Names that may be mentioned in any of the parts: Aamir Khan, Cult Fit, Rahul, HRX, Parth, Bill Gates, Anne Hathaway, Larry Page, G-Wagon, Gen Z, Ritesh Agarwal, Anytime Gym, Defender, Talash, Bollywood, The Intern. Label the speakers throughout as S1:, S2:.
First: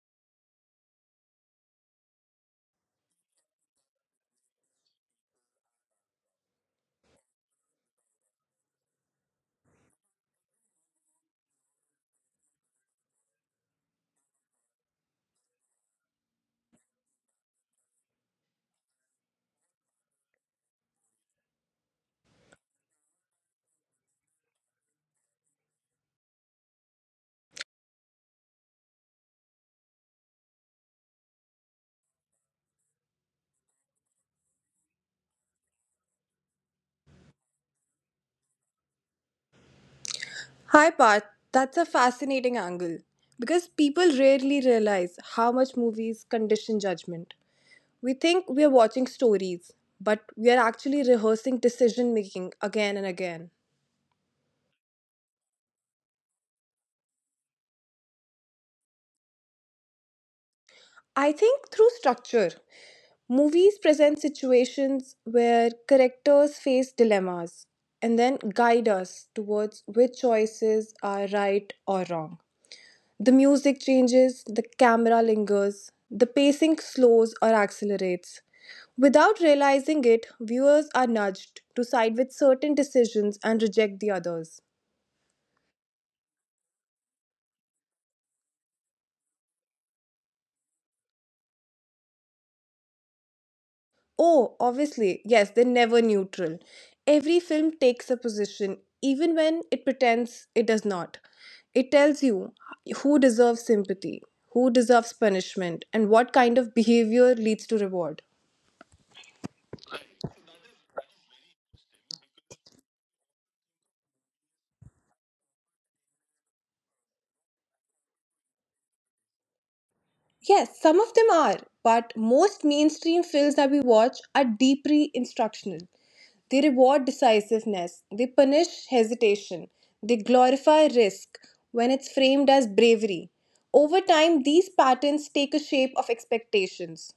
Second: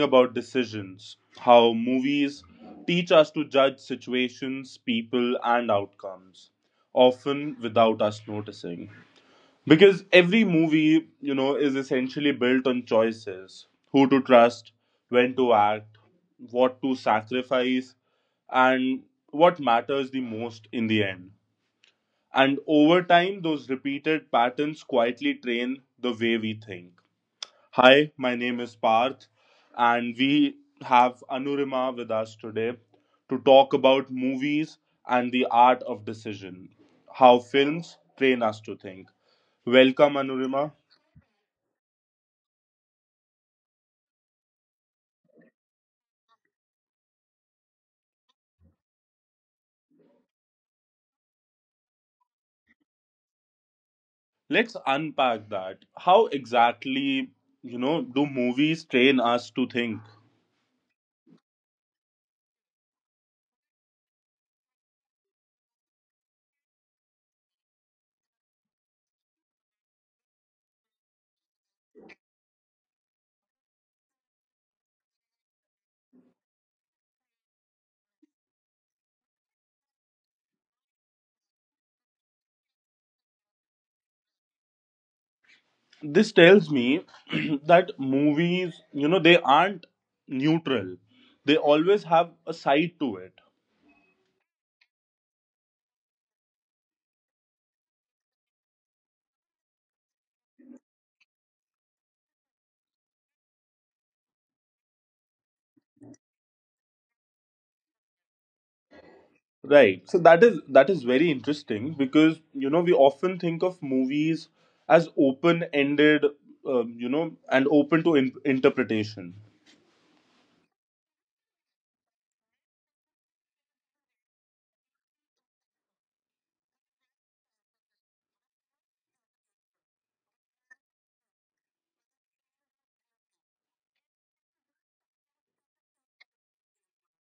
S1: about decisions, how movies teach us to judge situations, people and outcomes, often without us noticing. Because every movie, is essentially built on choices: who to trust, when to act, what to sacrifice, and what matters the most in the end. And over time, those repeated patterns quietly train the way we think. Hi, my name is Parth, and we have Anurima with us today to talk about movies and the art of decision, how films train us to think. Welcome, Anurima.
S2: Hi, Parth. That's a fascinating angle because people rarely realize how much movies condition judgment. We think we are watching stories, but we are actually rehearsing decision making again and again.
S1: Let's unpack that. How exactly, do movies train us to think?
S2: I think through structure, movies present situations where characters face dilemmas and then guide us towards which choices are right or wrong. The music changes, the camera lingers, the pacing slows or accelerates. Without realizing it, viewers are nudged to side with certain decisions and reject the others.
S1: This tells me that movies, you know, they aren't neutral. They always have a side to it.
S2: Oh, obviously, yes, they're never neutral. Every film takes a position, even when it pretends it does not. It tells you who deserves sympathy, who deserves punishment, and what kind of behavior leads to reward.
S1: Right. So that is very interesting, because you know we often think of movies as open-ended, you know, and open to interpretation.
S2: Yes, some of them are, but most mainstream films that we watch are deeply instructional. They reward decisiveness, they punish hesitation, they glorify risk when it's framed as bravery. Over time, these patterns take a shape of expectations.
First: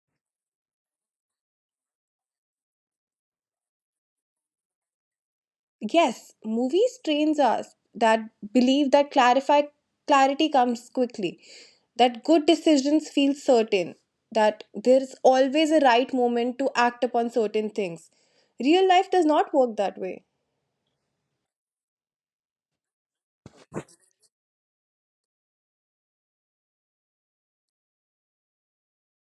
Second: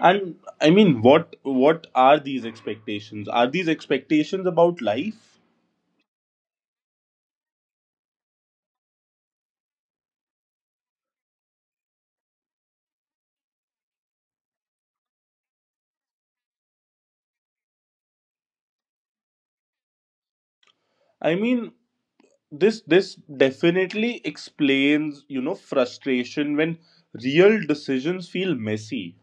S1: And I mean, what are these expectations? Are these expectations about life?
S2: Yes, movies trains us that believe that clarify clarity comes quickly, that good decisions feel certain, that there is always a right moment to act upon certain things. Real life does not work that way.
S1: I mean, this definitely explains you know frustration when real decisions feel messy.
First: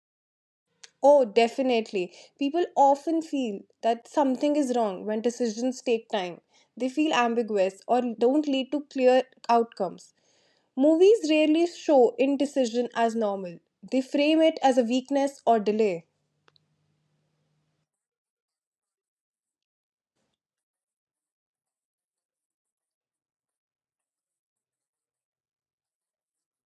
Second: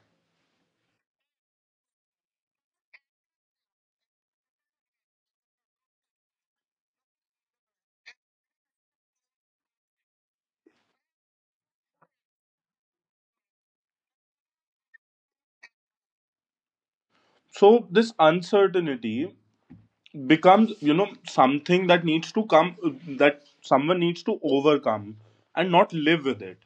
S2: Oh, definitely. People often feel that something is wrong when decisions take time. They feel ambiguous or don't lead to clear outcomes. Movies rarely show indecision as normal. They frame it as a weakness or delay.
S1: So this uncertainty becomes you know something that needs to come, that someone needs to overcome and not live with it.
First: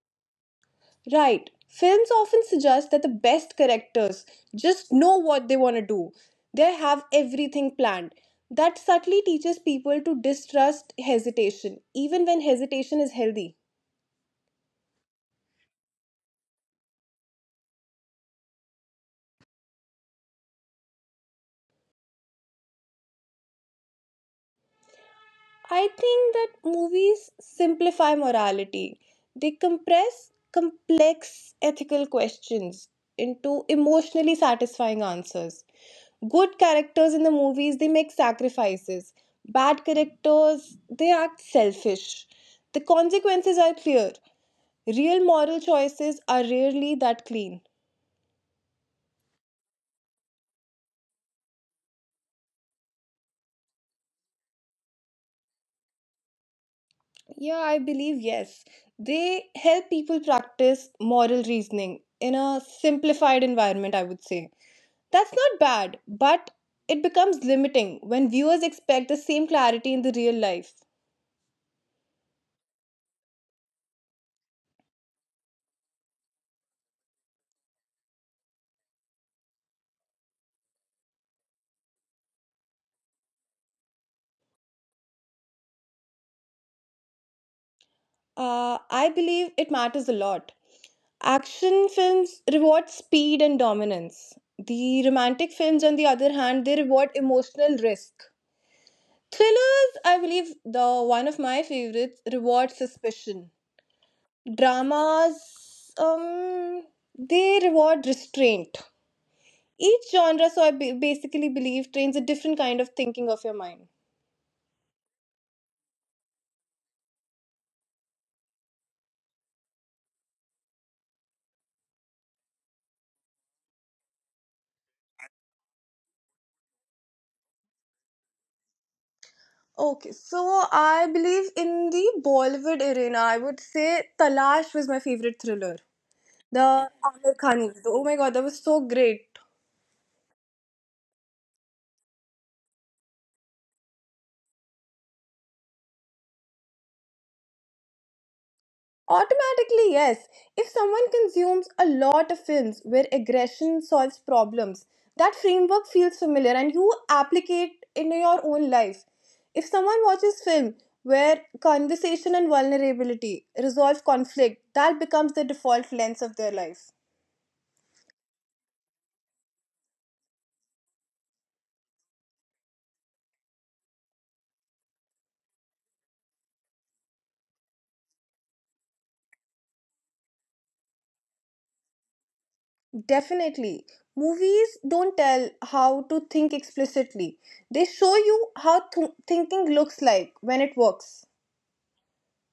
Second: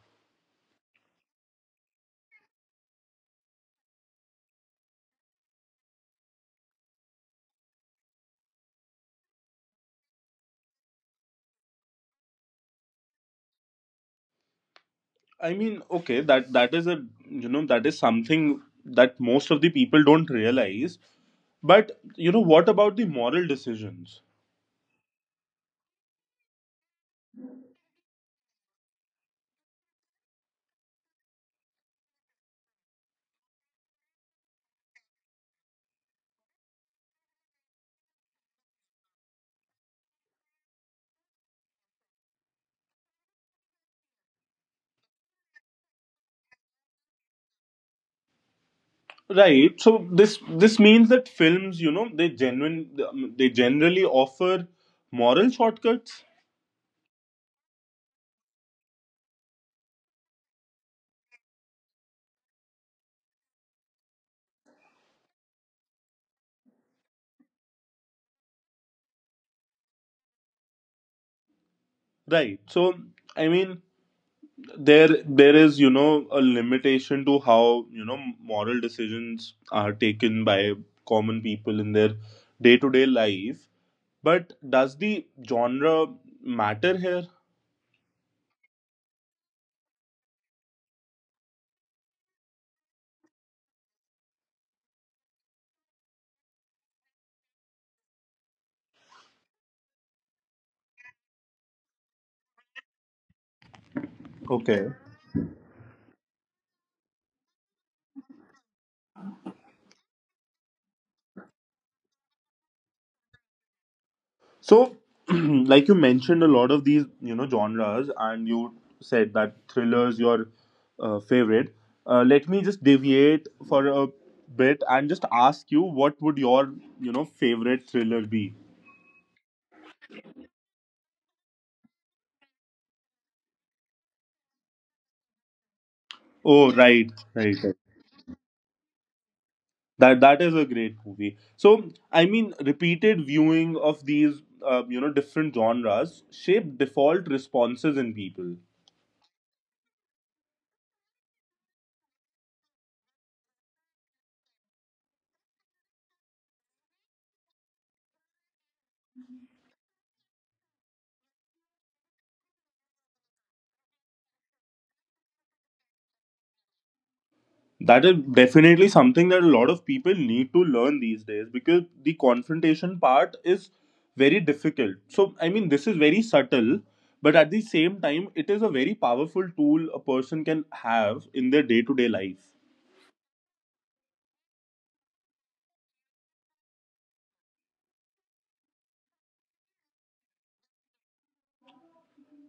S2: Right. Films often suggest that the best characters just know what they want to do. They have everything planned. That subtly teaches people to distrust hesitation, even when hesitation is healthy.
S1: I mean, okay, that that is a you know that is something that most of the people don't realize, but you know what about the moral decisions?
S2: I think that movies simplify morality. They compress complex ethical questions into emotionally satisfying answers. Good characters in the movies, they make sacrifices. Bad characters, they act selfish. The consequences are clear. Real moral choices are rarely that clean.
S1: Right, so this means that films you know they generally offer moral shortcuts.
S2: Yeah, I believe yes. They help people practice moral reasoning in a simplified environment, I would say. That's not bad, but it becomes limiting when viewers expect the same clarity in the real life.
S1: Right, so I mean there there is you know a limitation to how you know moral decisions are taken by common people in their day to day life, but does the genre matter here?
S2: I believe it matters a lot. Action films reward speed and dominance. The romantic films, on the other hand, they reward emotional risk. Thrillers, I believe, the one of my favorites, reward suspicion.
S1: Okay,
S2: Dramas, um, they reward restraint. Each genre, so I basically believe, trains a different kind of thinking of your mind.
S1: so like you mentioned a lot of these you know genres, and you said that thrillers your favorite. Let me just deviate for a bit and just ask you, what would your you know favorite thriller be?
S2: Okay, so I believe in the Bollywood arena, I would say Talash was my favorite thriller.
S1: Oh,
S2: The
S1: right,
S2: Aamir
S1: right.
S2: Khan, oh my god, that was so great.
S1: That that is a great movie. So I mean, repeated viewing of these, you know, different genres shape default responses in people.
S2: Automatically, yes. If someone consumes a lot of films where aggression solves problems, that framework feels familiar and you applicate it in your own life. If someone watches film where conversation and vulnerability resolve conflict, that becomes the default lens of their life.
S1: That is definitely something that a lot of people need to learn these days, because the confrontation part is very difficult. So I mean, this is very subtle, but at the same time, it is a very powerful tool a person can have in their day to day life.
S2: Definitely. Movies don't tell how to think explicitly. They show you how thinking looks like when it works.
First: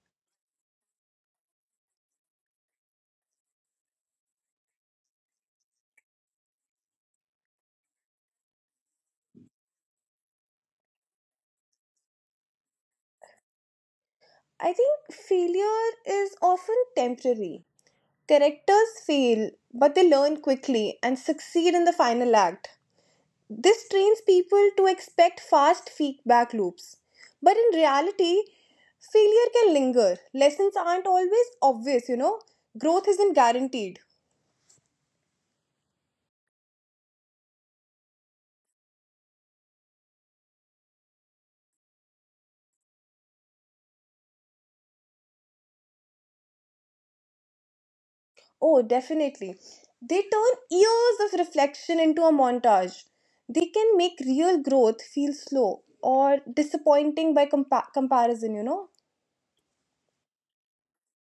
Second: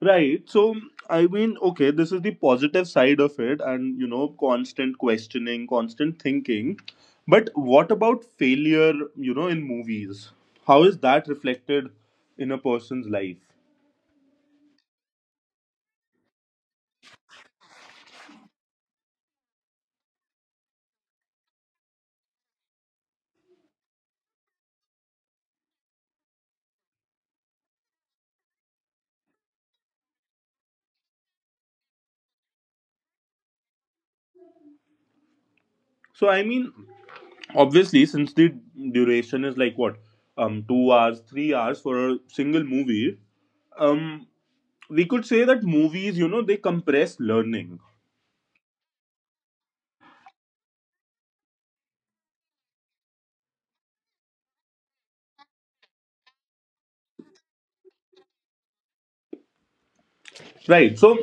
S1: Right. So, I mean, okay, this is the positive side of it, and you know, constant questioning, constant thinking. But what about failure, you know, in movies? How is that reflected in a person's life?
S2: I think failure is often temporary. Characters fail, but they learn quickly and succeed in the final act. This trains people to expect fast feedback loops. But in reality, failure can linger. Lessons aren't always obvious, you know. Growth isn't guaranteed.
S1: So, I mean, obviously, since the duration is like what, 2 hours, 3 hours for a single movie, um, we could say that movies, you know, they compress learning.
S2: Oh, definitely. They turn years of reflection into a montage. They can make real growth feel slow or disappointing by comparison, you know?
S1: Right. So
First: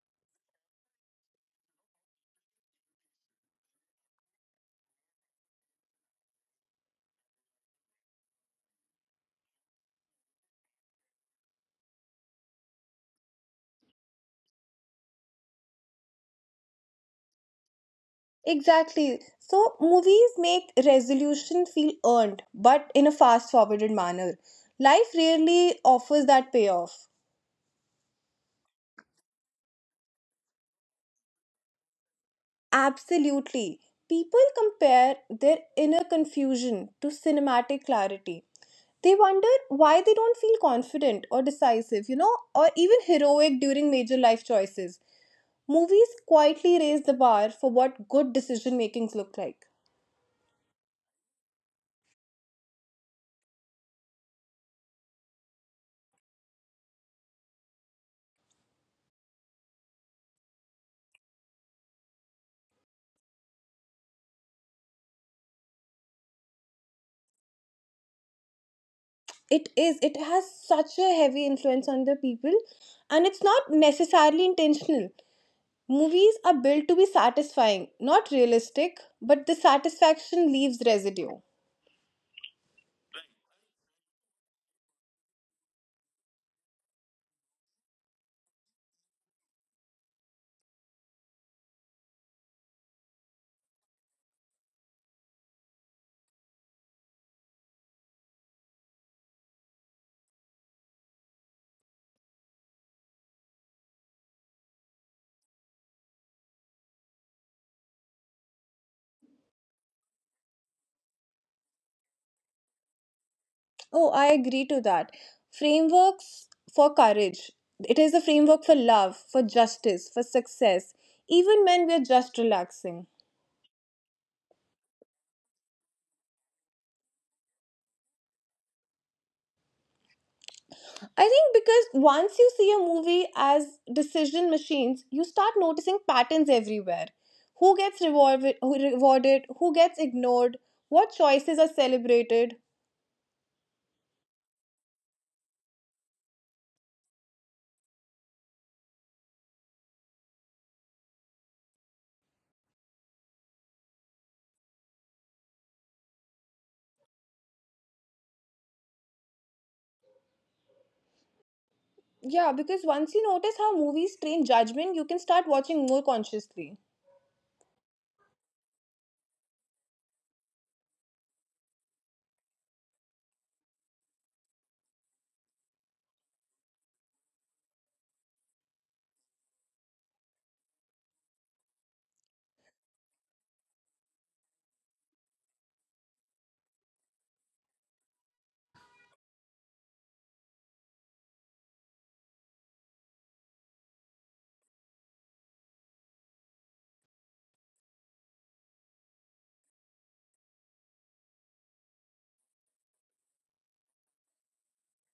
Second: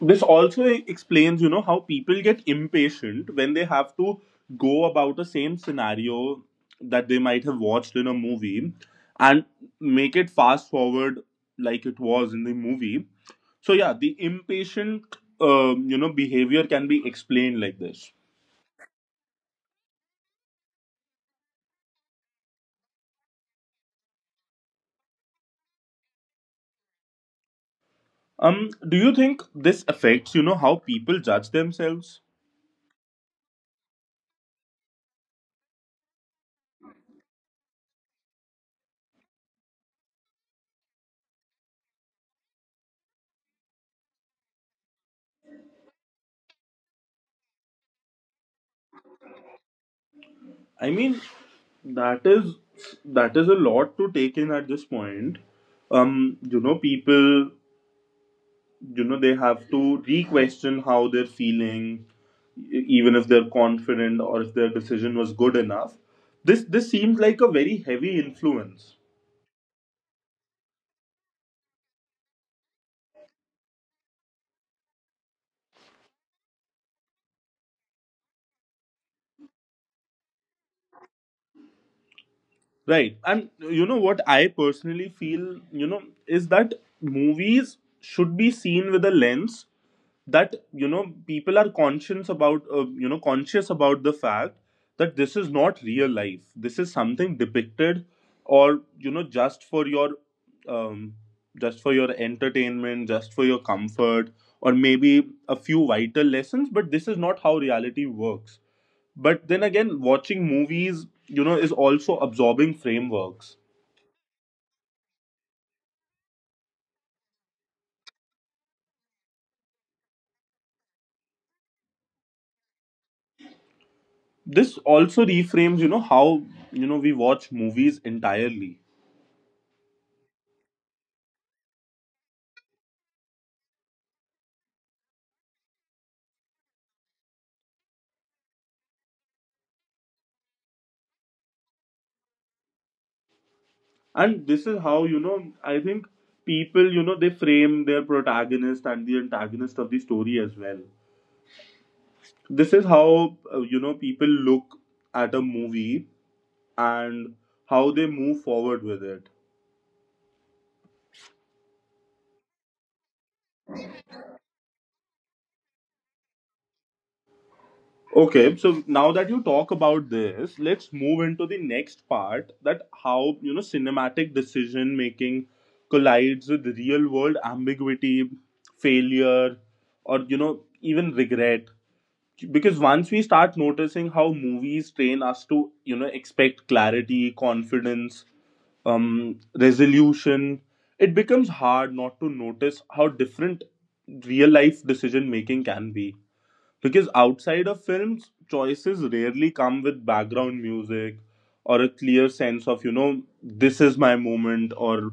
S1: this also explains, you know, how people get impatient when they have to go about the same scenario that they might have watched in a movie and make it fast forward like it was in the movie. So yeah, the impatient, you know, behavior can be explained like this.
S2: Exactly. So, movies make resolution feel earned, but in a fast forwarded manner. Life rarely offers that payoff.
S1: Do you think this affects, you know, how people judge themselves?
S2: Absolutely. People compare their inner confusion to cinematic clarity. They wonder why they don't feel confident or decisive, you know, or even heroic during major life choices. Movies quietly raise the bar for what good decision makings look like.
S1: I mean, that is that is a lot to take in at this point. You know, people, you know, they have to re-question how they're feeling, even if they're confident or if their decision was good enough. This seems like a very heavy influence,
S2: It is, it has such a heavy influence on the people, and it's not necessarily intentional. Movies are built to be satisfying, not realistic, but the satisfaction leaves residue.
S1: right? And you know what I personally feel, you know, is that movies should be seen with a lens that you know people are conscious about, you know, conscious about the fact that this is not real life, this is something depicted, or you know, um, just for your entertainment, just for your comfort, or maybe a few vital lessons, but this is not how reality works. But then again, watching movies you know is also absorbing frameworks.
S2: Oh, I agree to that. Frameworks for courage. It is a framework for love, for justice, for success, even when we are just relaxing.
S1: This also reframes you know how you know we watch movies entirely.
S2: I think because once you see a movie as decision machines, you start noticing patterns everywhere. Who gets rewarded, who gets ignored, what choices are celebrated.
S1: And this is how, you know, I think people, you know, they frame their protagonist and the antagonist of the story as well. This is how, you know, people look at a movie and how they move forward with it.
S2: Yeah, because once you notice how movies train judgment, you can start watching more consciously.
S1: Okay, so now that you talk about this, let's move into the next part: that how, you know, cinematic decision making collides with real world ambiguity, failure, or, you know, even regret. Because once we start noticing how movies train us to you know expect clarity, confidence, resolution, it becomes hard not to notice how different real life decision making can be, because outside of films, choices rarely come with background music or a clear sense of you know this is my moment, or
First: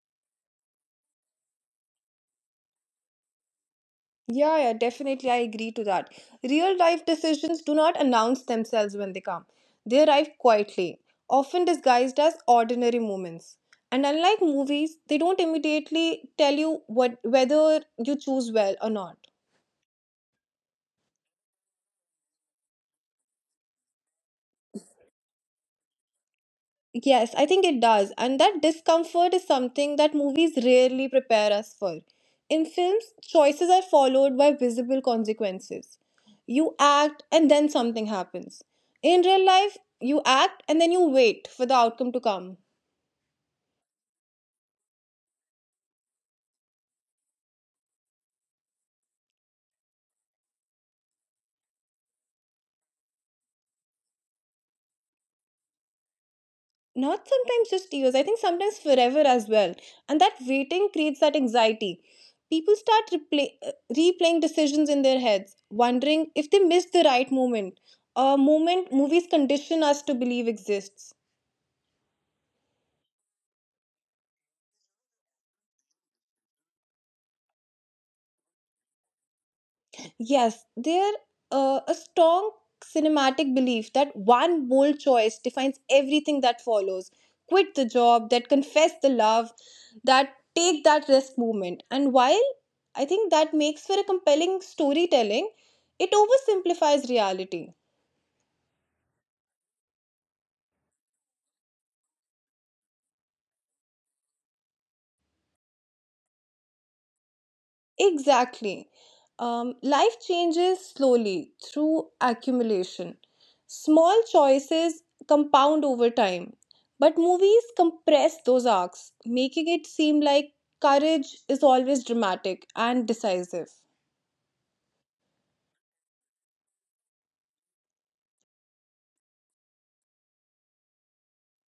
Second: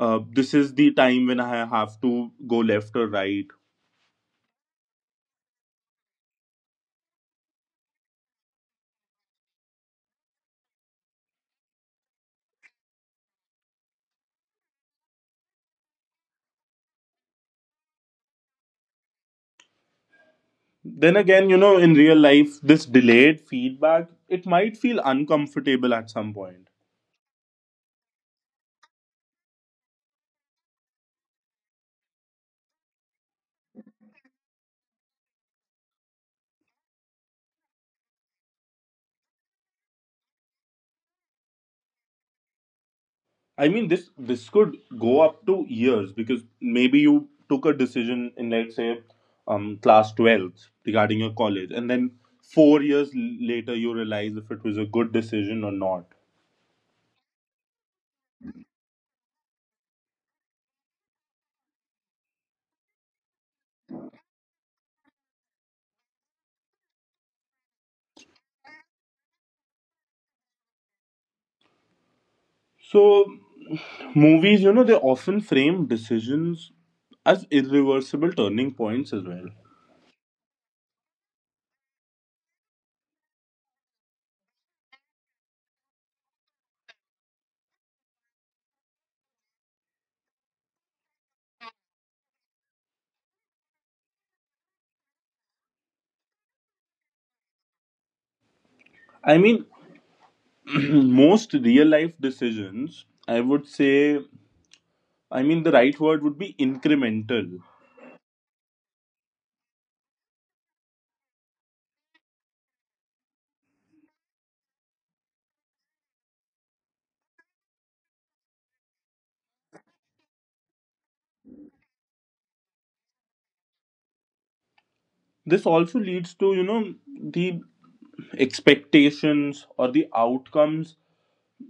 S1: this is the time when I have to go left or right.
S2: Yeah, yeah, definitely. I agree to that. Real life decisions do not announce themselves when they come, they arrive quietly, often disguised as ordinary moments. And unlike movies, they don't immediately tell you what, whether you choose well or not.
S1: Then again, you know, in real life, this delayed feedback, it might feel uncomfortable at some point.
S2: Yes, I think it does. And that discomfort is something that movies rarely prepare us for. In films, choices are followed by visible consequences. You act and then something happens. In real life, you act and then you wait for the outcome to come.
S1: I mean, this could go up to years, because maybe you took a decision in let's say class 12th regarding your college, and then 4 years later you realize if it was a good decision or not.
S2: Not sometimes just years, I think sometimes forever as well. And that waiting creates that anxiety. People start replaying decisions in their heads, wondering if they missed the right moment. A moment movies condition us to believe exists.
S1: So movies, you know, they often frame decisions as irreversible turning points as well.
S2: Yes, there a strong cinematic belief that one bold choice defines everything that follows. Quit the job, that confess the love, that take that risk movement. And while I think that makes for a compelling storytelling, it oversimplifies reality.
S1: I mean, most real life decisions, I would say, I mean, the right word would be incremental.
S2: Exactly. Life changes slowly through accumulation. Small choices compound over time, but movies compress those arcs, making it seem like courage is always dramatic and decisive.
S1: This also leads to, you know, the expectations or the outcomes.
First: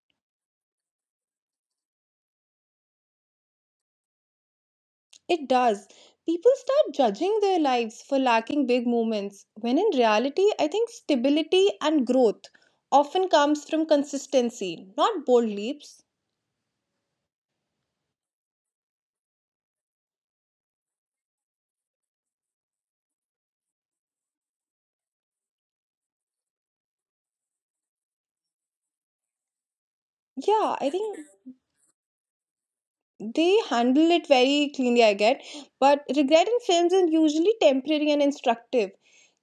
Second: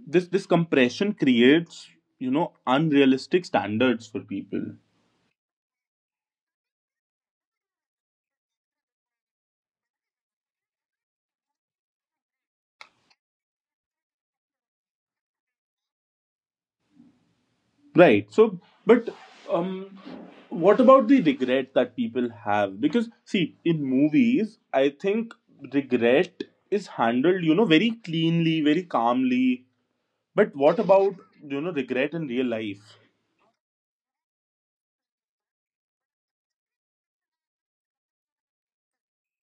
S1: This compression creates, you know, unrealistic standards for people.
S2: It does. People start judging their lives for lacking big moments, when in reality, I think stability and growth often comes from consistency, not bold leaps.
S1: Right. So, but um, what about the regret that people have? Because see, in movies, I think regret is handled, you know, very cleanly, very calmly. But
S2: Yeah,
S1: what
S2: I
S1: about
S2: think
S1: you know regret in real life?
S2: they handle it very cleanly I get but regret in films is usually temporary and instructive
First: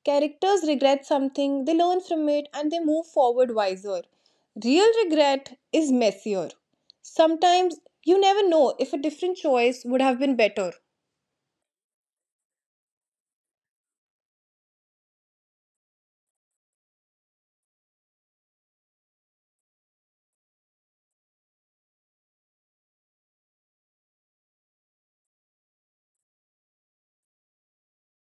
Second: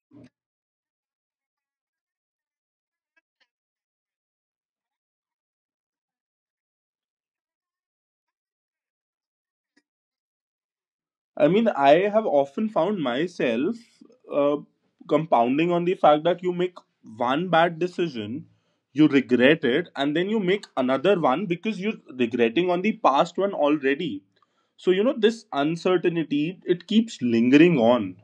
S2: characters regret something they learn from it and they move forward wiser real regret is messier sometimes you never know if a different choice would have been better.
S1: I mean, I have often found myself uh, compounding on the fact that you make one bad decision, you regret it, and then you make another one because you're regretting on the past one already. So, you know, this uncertainty, it keeps lingering on.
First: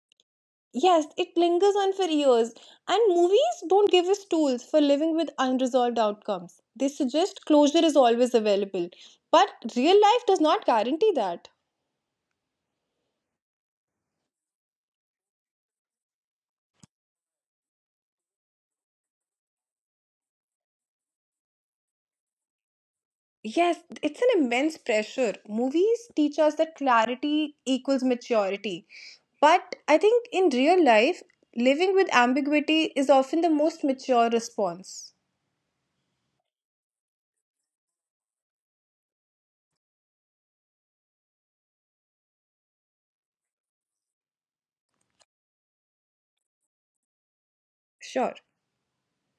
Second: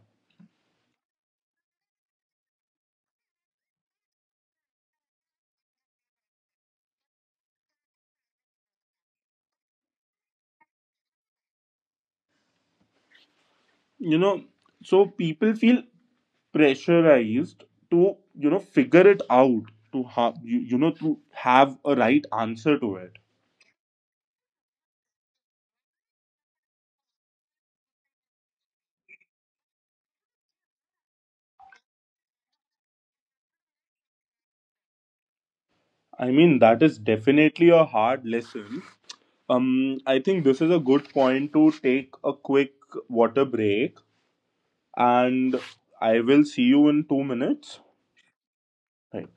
S2: Yes, it lingers on for years and movies don't give us tools for living with unresolved outcomes. They suggest closure is always available but real life does not guarantee that.
S1: You know, so people feel pressurized to, you know, figure it out, to have, you know, to have a right answer to it.
S2: Yes, it's an immense pressure. Movies teach us that clarity equals maturity. But I think in real life, living with ambiguity is often the most mature response.
S1: I mean, that is definitely a hard lesson. I think this is a good point to take a quick water break, and I will see you in 2 minutes.
S2: Sure.
S1: Right.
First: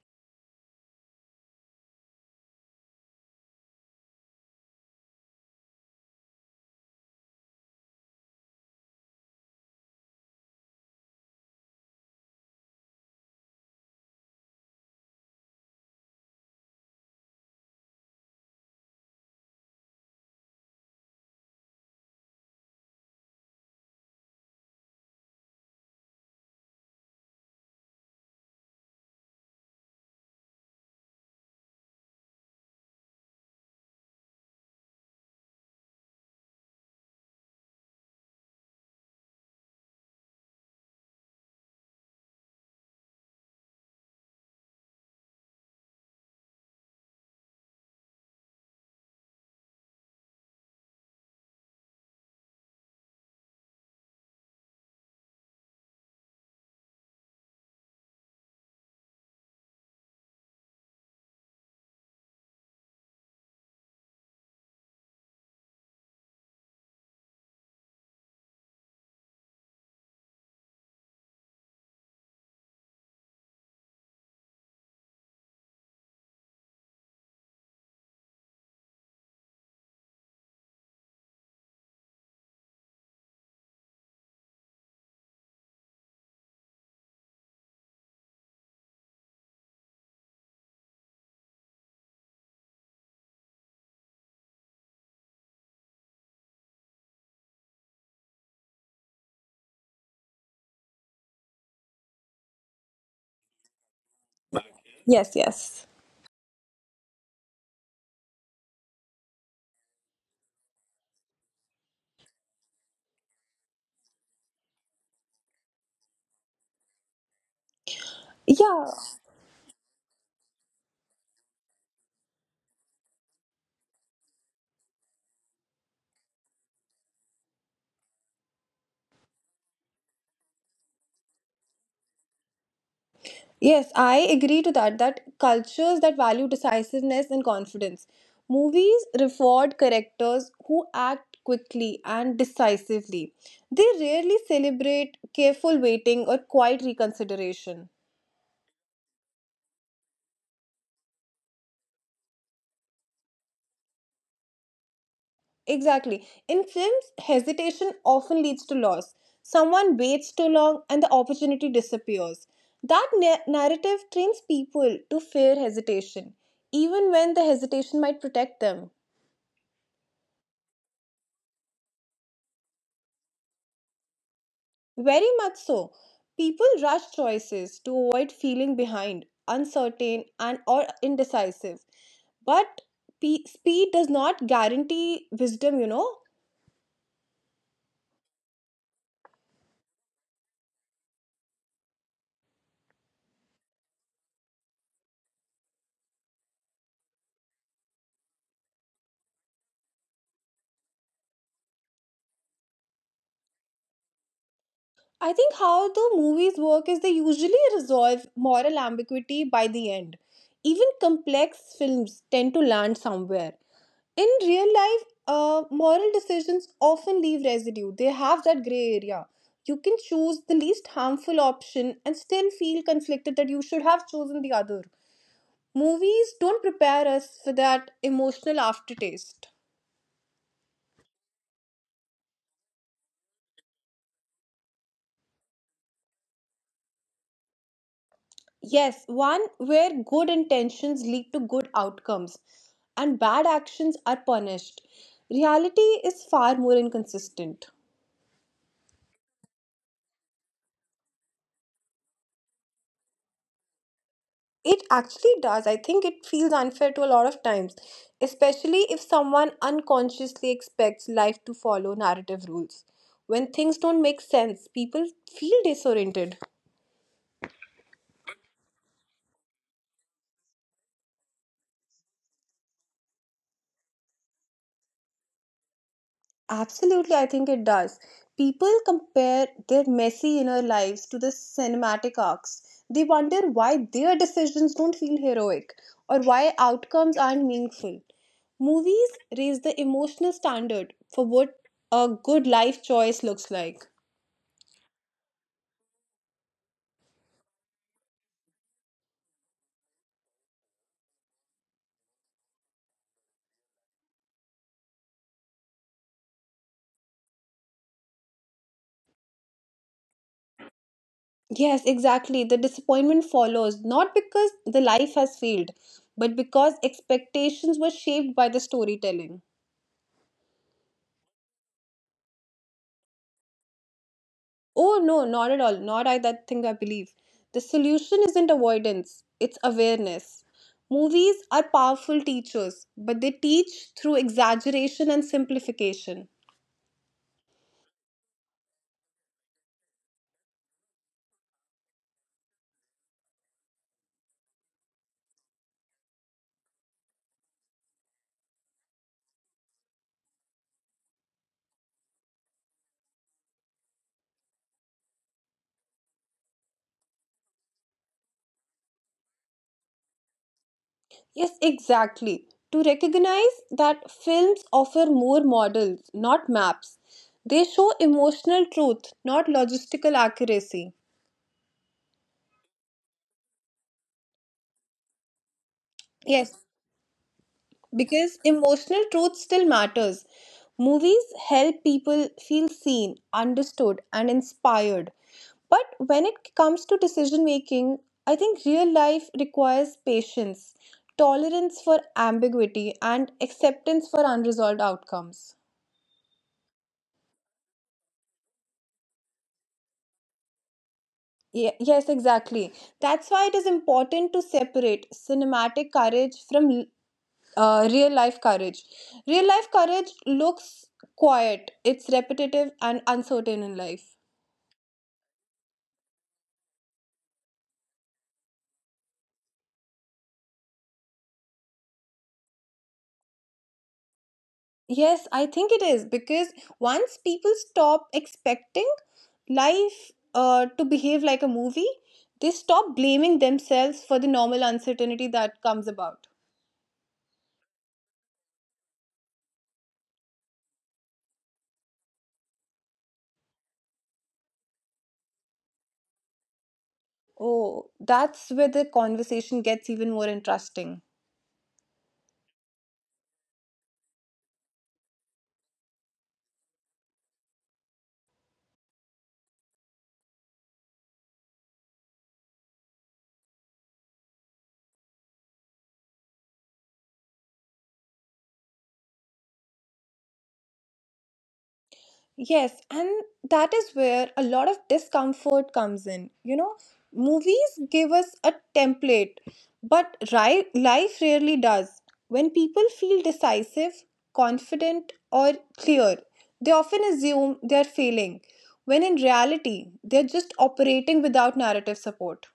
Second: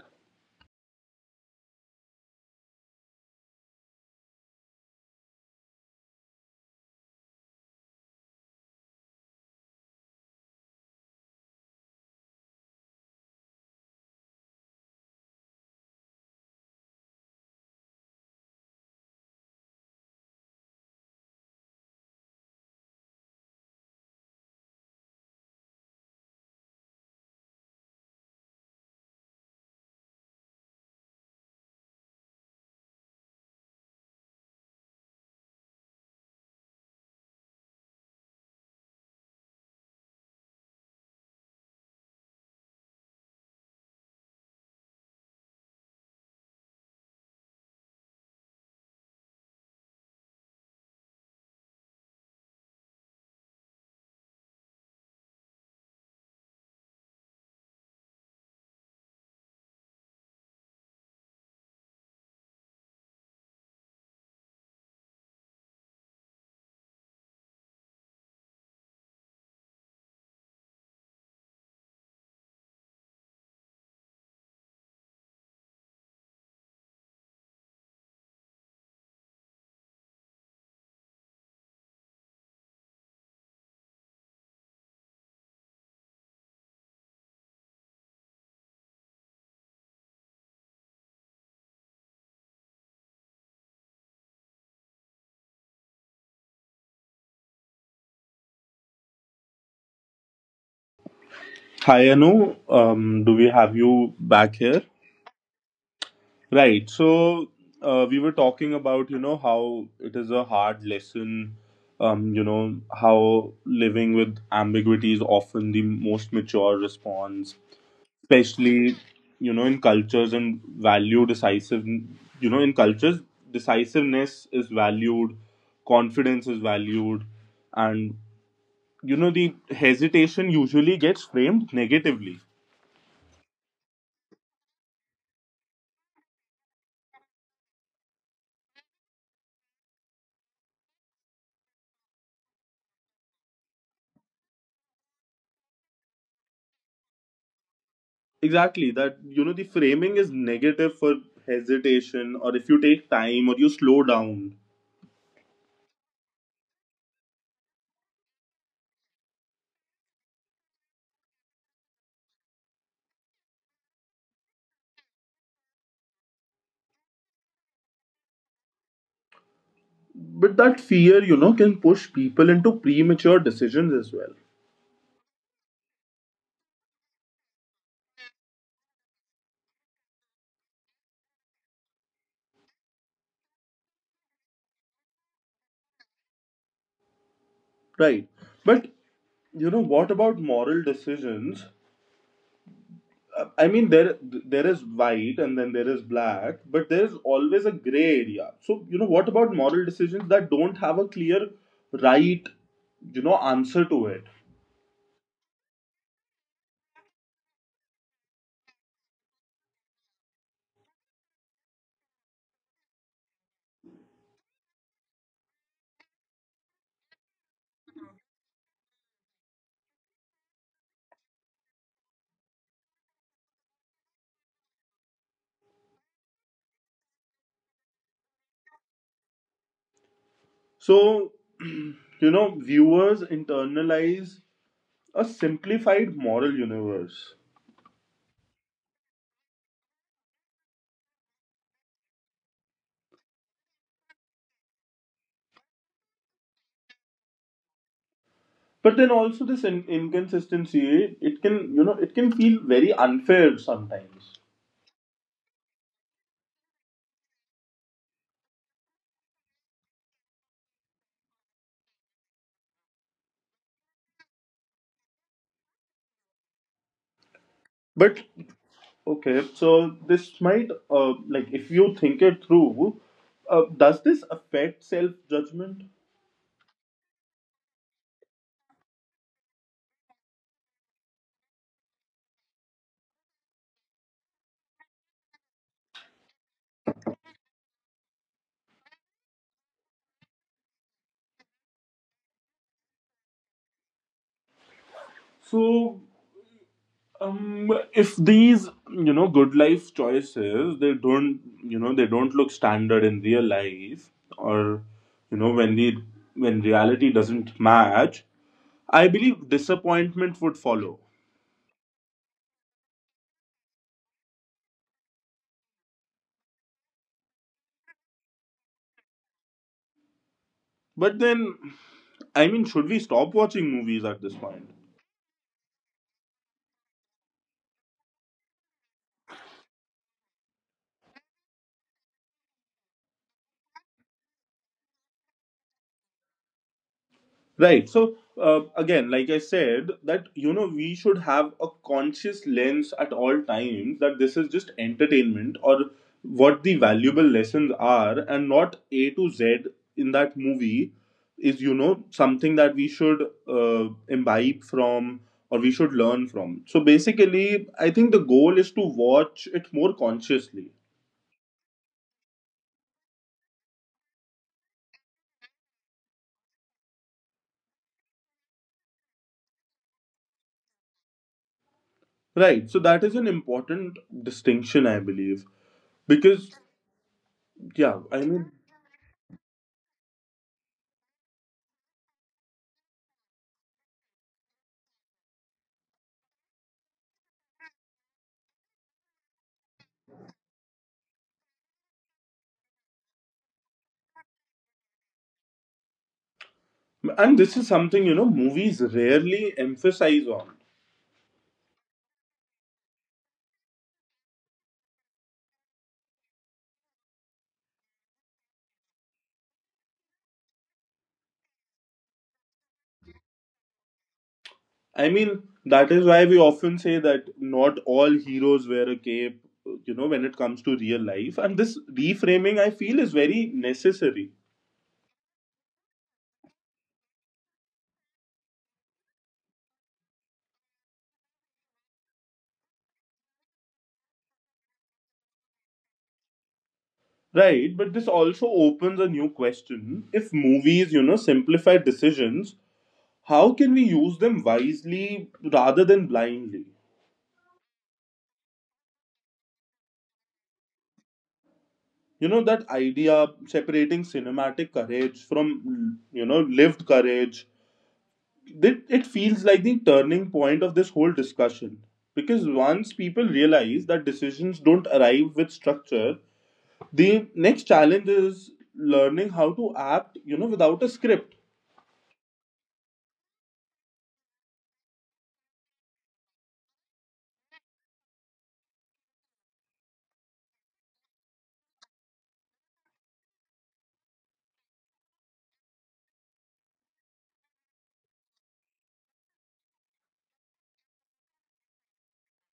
S1: Hi, Anu. Do we have you back here?
S2: Yes, yes.
S1: Right. So we were talking about you know how it is a hard lesson. You know how living with ambiguity is often the most mature response,
S2: Yeah.
S1: especially you know in cultures and value decisive you know in cultures decisiveness is valued, confidence is valued, and you know the hesitation usually gets framed negatively.
S2: Yes, I agree to that. That cultures that value decisiveness and confidence. Movies reward characters who act quickly and decisively. They rarely celebrate careful waiting or quiet reconsideration.
S1: Exactly, that you know the framing is negative for hesitation, or if you take time or you slow down.
S2: Exactly. In films, hesitation often leads to loss. Someone waits too long and the opportunity disappears. That narrative trains people to fear hesitation, even when the hesitation might protect them.
S1: But that fear you know can push people into premature decisions as well.
S2: Very much so. People rush choices to avoid feeling behind, uncertain, and or indecisive. But speed does not guarantee wisdom, you know.
S1: Right, but you know what about moral decisions? I mean, there is white and then there is black, but there is always a gray area. So you know, what about moral decisions that don't have a clear right, you know, answer to it?
S2: I think how the movies work is they usually resolve moral ambiguity by the end. Even complex films tend to land somewhere. In real life, moral decisions often leave residue. They have that gray area. You can choose the least harmful option and still feel conflicted that you should have chosen the other. Movies don't prepare us for that emotional aftertaste.
S1: So you know, viewers internalize a simplified moral universe.
S2: Yes, one where good intentions lead to good outcomes and bad actions are punished. Reality is far more inconsistent.
S1: But then also this inconsistency, it can you know it can feel very unfair sometimes.
S2: It actually does. I think it feels unfair to a lot of times, especially if someone unconsciously expects life to follow narrative rules. When things don't make sense, people feel disoriented.
S1: But okay, so this might, like, if you think it through, does this affect self judgment?
S2: Absolutely, I think it does. People compare their messy inner lives to the cinematic arcs. They wonder why their decisions don't feel heroic or why outcomes aren't meaningful. Movies raise the emotional standard for what a good life choice looks like.
S1: So, if these you know good life choices they don't you know they don't look standard in real life, or you know when the when reality doesn't match, I believe disappointment would follow.
S2: Yes, exactly. The disappointment follows not because the life has failed, but because expectations were shaped by the storytelling.
S1: But then, I mean, should we stop watching movies at this point?
S2: Oh, no, not at all. Not I that thing I believe. The solution isn't avoidance, it's awareness. Movies are powerful teachers, but they teach through exaggeration and simplification.
S1: Right. So again, like I said, that you know we should have a conscious lens at all times, that this is just entertainment or what the valuable lessons are, and not A to Z in that movie is you know something that we should imbibe from or we should learn from. So basically, I think the goal is to watch it more consciously.
S2: Yes, exactly. To recognize that films offer more models, not maps. They show emotional truth, not logistical accuracy.
S1: Right. So that is an important distinction, I believe,
S2: Yes,
S1: because yeah, I
S2: because
S1: mean,
S2: emotional truth still matters. Movies help people feel seen, understood, and inspired. But when it comes to decision making, I think real life requires patience, tolerance for ambiguity, and acceptance for unresolved outcomes.
S1: and this is something, you know, movies rarely emphasize on.
S2: Yes, exactly. That's why it is important to separate cinematic courage from real life courage. Real life courage looks quiet, it's repetitive and uncertain in life.
S1: I mean, that is why we often say that not all heroes wear a cape, you know, when it comes to real life. And this reframing, I feel, is very necessary.
S2: Yes, I think it is because once people stop expecting life to behave like a movie, they stop blaming themselves for the normal uncertainty that comes about.
S1: Right, but this also opens a new question. If movies, you know, simplify decisions, how can we use them wisely rather than blindly?
S2: Oh, that's where the conversation gets even more interesting.
S1: You know, that idea separating cinematic courage from, you know, lived courage. It feels like the turning point of this whole discussion because once people realize that decisions don't arrive with structure, the next challenge is learning how to act, you know, without a script.
S2: Yes, and that is where a lot of discomfort comes in. You know, movies give us a template, but life rarely does. When people feel decisive, confident, or clear, they often assume they're failing, when in reality, they're just operating without narrative support.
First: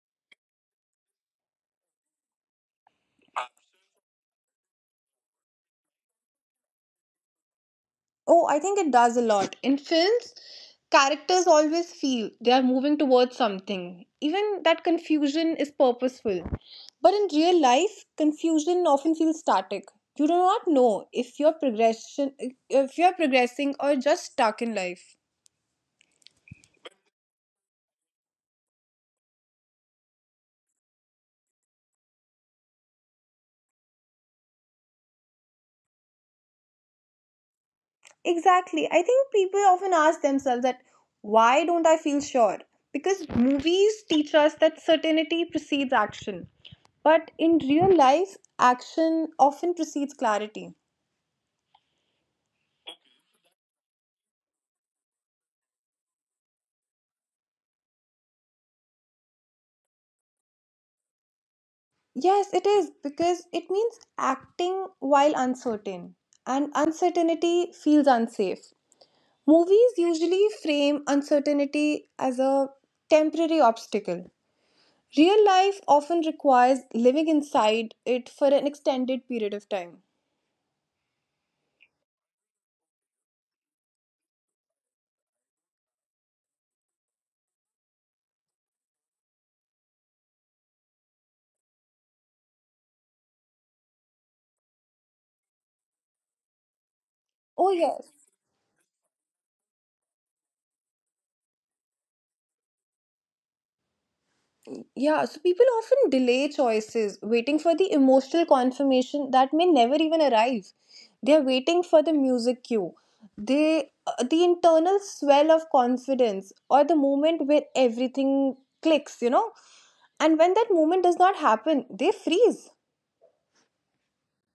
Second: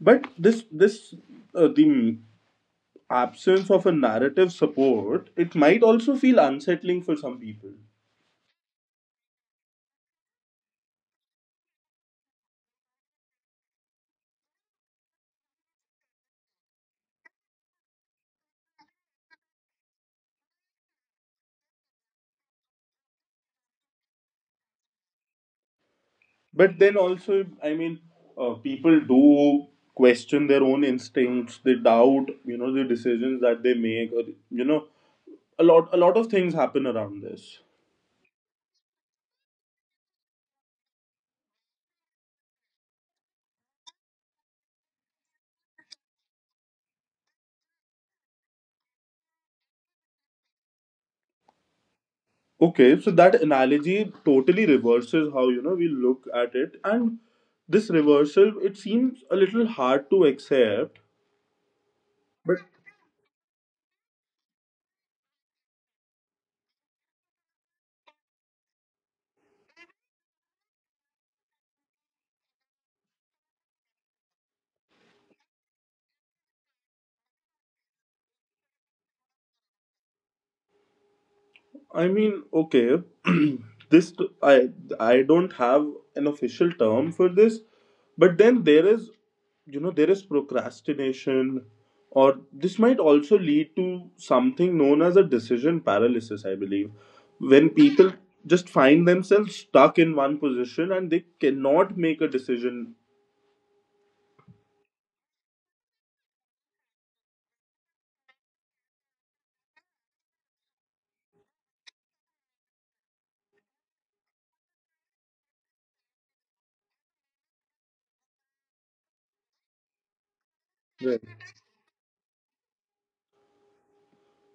S1: But this the absence of a narrative support, it might also feel unsettling for some people.
S2: Oh, I think it does a lot. In films, characters always feel they are moving towards something. Even that confusion is purposeful. But in real life, confusion often feels static. You do not know if you're progression if you're progressing or just stuck in life.
S1: But then also, I mean, people do question their own instincts. They doubt, you know, the decisions that they make, or you know, a lot of things happen around this.
S2: Exactly. I think people often ask themselves that why don't I feel sure? Because movies teach us that certainty precedes action. But in real life, action often precedes clarity.
S1: Okay, so that analogy totally reverses how, you know, we look at it, and this reversal, it seems a little hard to accept,
S2: Yes,
S1: but.
S2: it is because it means acting while uncertain, and uncertainty feels unsafe. Movies usually frame uncertainty as a temporary obstacle. Real life often requires living inside it for an extended period of time.
S1: I mean, okay, this t- I I don't have an official term for this, but then there is, you know, there is procrastination, or this might also lead to something known as a decision paralysis. I believe when
S2: Oh,
S1: people
S2: yes.
S1: just find themselves stuck in one position and they cannot make a decision.
S2: Yeah, so people often delay choices, waiting for the emotional confirmation that may never even arrive. They are waiting for the music cue, the internal swell of confidence, or the moment where everything clicks, you know. And when that moment does
S1: Right.
S2: not happen, they freeze.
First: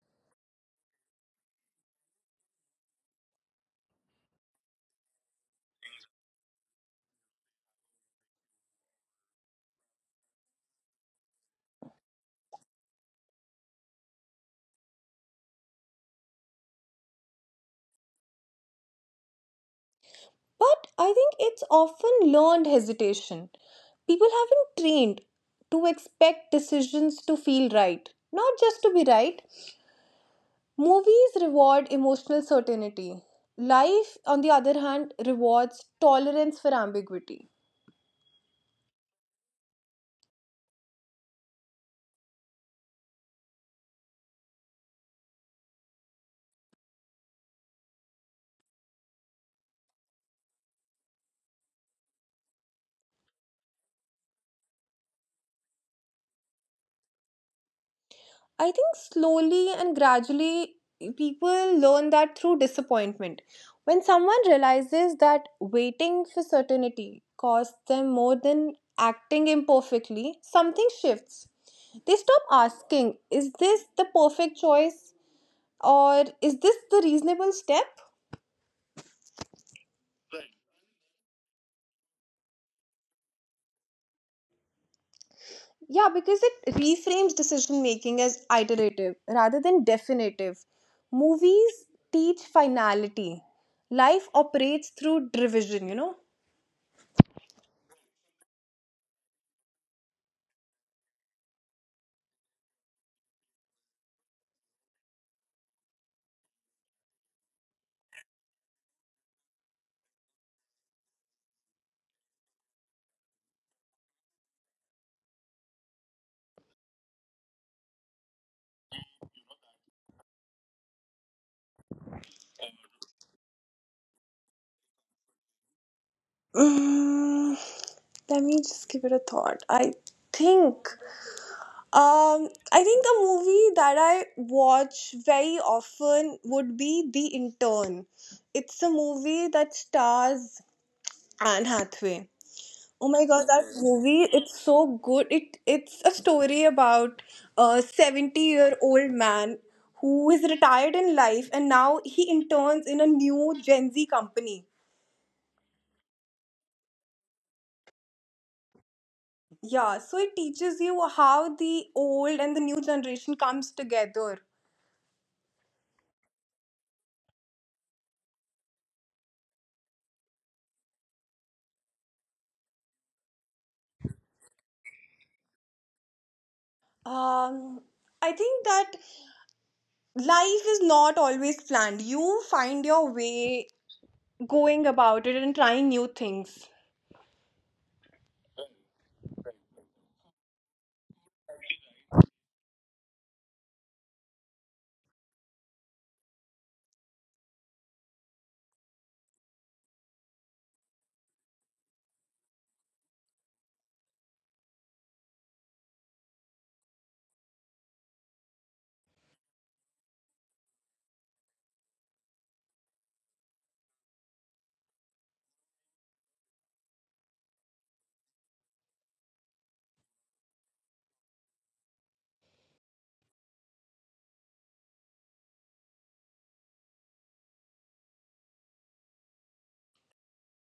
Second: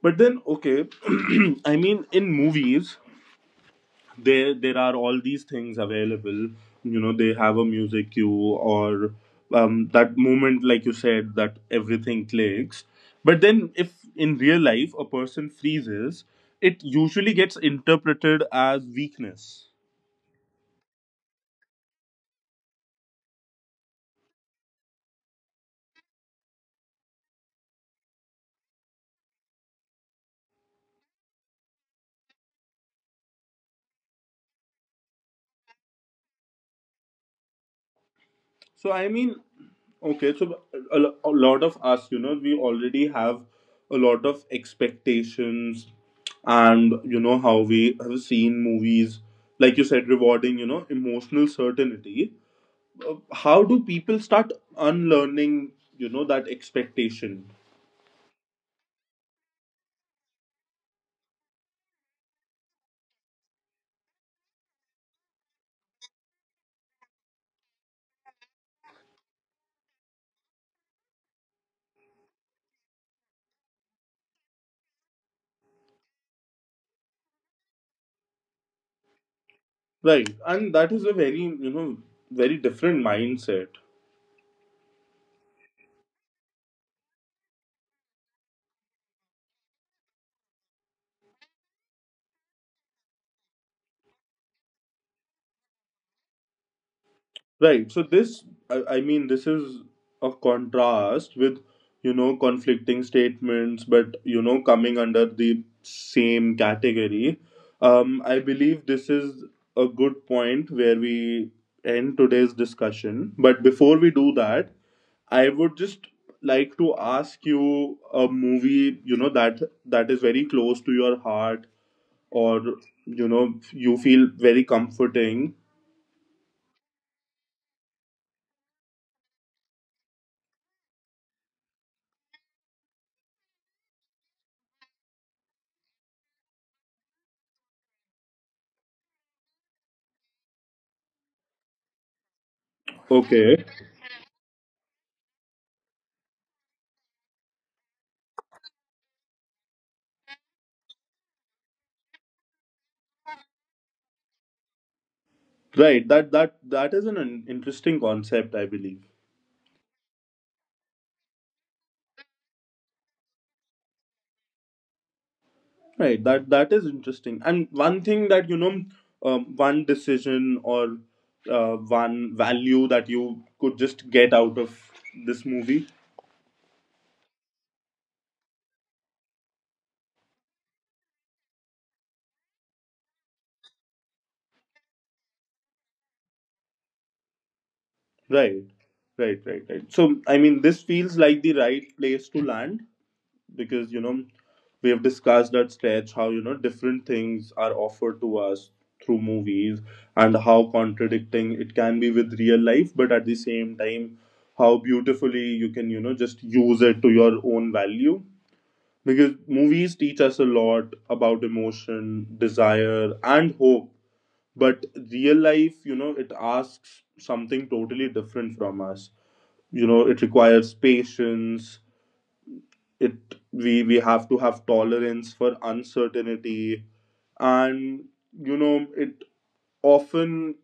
S1: But then, okay, I mean, in movies, there are all these things available. You know, they have a music cue, or that moment, like you said, that everything clicks. But then if in real life a person freezes, it usually gets interpreted as weakness.
S2: But I think it's often learned hesitation. People have been trained to expect decisions to feel right, not just to be right. Movies reward emotional certainty. Life, on the other hand, rewards tolerance for ambiguity.
S1: So I mean, okay, so a lot of us, you know, we already have a lot of expectations, and you know how we have seen movies, like you said, rewarding, you know, emotional certainty. How do people start unlearning, you know, that expectation?
S2: I think slowly and gradually people learn that through disappointment. When someone realizes that waiting for certainty costs them more than acting imperfectly, something shifts. They stop asking, is this the perfect choice or is this the reasonable step?
S1: Right, and that is a very, you know, very different mindset.
S2: Yeah, because it reframes decision making as iterative rather than definitive. Movies teach finality. Life operates through derision, you know?
S1: Right. So this, I mean, this is a contrast with, you know, conflicting statements, but, you know, coming under the same category. I believe this is a good point where we end today's discussion. But before we do that, I would just like to ask you a movie, you know, that that is very close to your heart, or, you know, you feel very comforting.
S2: Mm, Let me just give it a thought. Think I think the movie that I watch very often would be The Intern. It's a movie that stars Anne Hathaway. Oh my god,
S1: Okay.
S2: that movie, it's so good. It it's a story about a 70-year-old man who is retired in life and now he interns in a new Gen Z company.
S1: Right. That is an interesting concept, I believe.
S2: Yeah, so it teaches you how the old and the new generation comes together.
S1: Right. That that is interesting. And one thing that, you know, one decision or one value that you could just get out of this movie.
S2: Um I think that life is not always planned. You find your way going about it and trying new things.
S1: Right. Right. Right. Right. So I mean, this feels like the right place to land, because, you know, we have discussed that stretch, how, you know, different things are offered to us through movies, and how contradicting it can be with real life, but at the same time, how beautifully you can, you know, just use it to your own value. Because movies teach us a lot about emotion, desire, and hope, but real life, you know, it asks something totally different from us. You know, it requires patience. It, we have to have tolerance for uncertainty, and, you know, it often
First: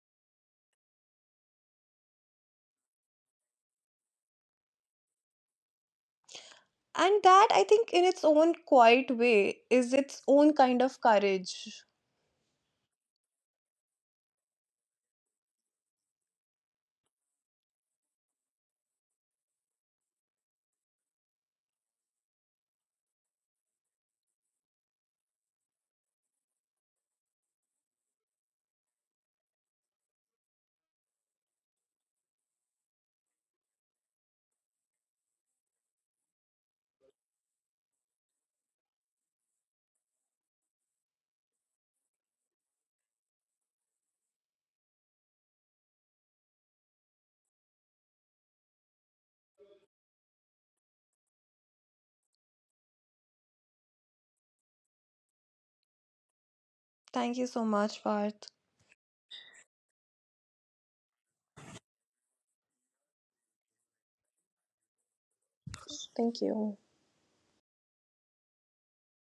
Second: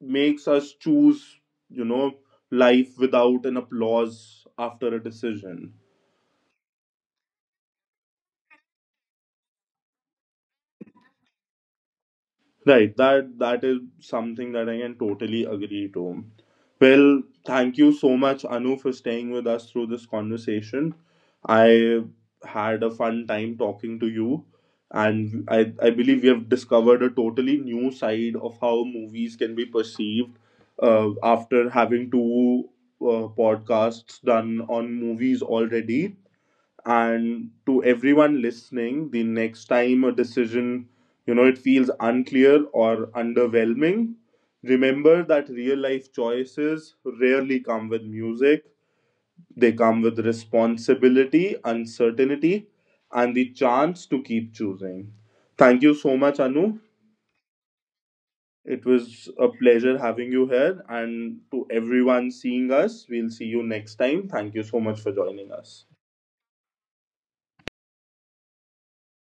S1: makes us choose, you know, life without an applause after a decision.
S2: And that, I think, in its own quiet way, is its own kind of courage.
S1: Right, that that is something that I can totally agree to. Well, thank you so much, Anu, for staying with us through this conversation. I had a fun time talking to you, and I believe we have discovered a totally new side of how movies can be perceived, after having 2 podcasts done on movies already. And to everyone listening, the next time a decision, you know, it feels unclear or underwhelming, remember that real life choices rarely come with music. They come with responsibility, uncertainty, and the chance to keep choosing. Thank you so much, Anu.
S2: Thank you so much, Parth.
S1: It was a pleasure having you here. And to everyone seeing us, we'll see you next time. Thank you so much for joining us.
S2: Thank you.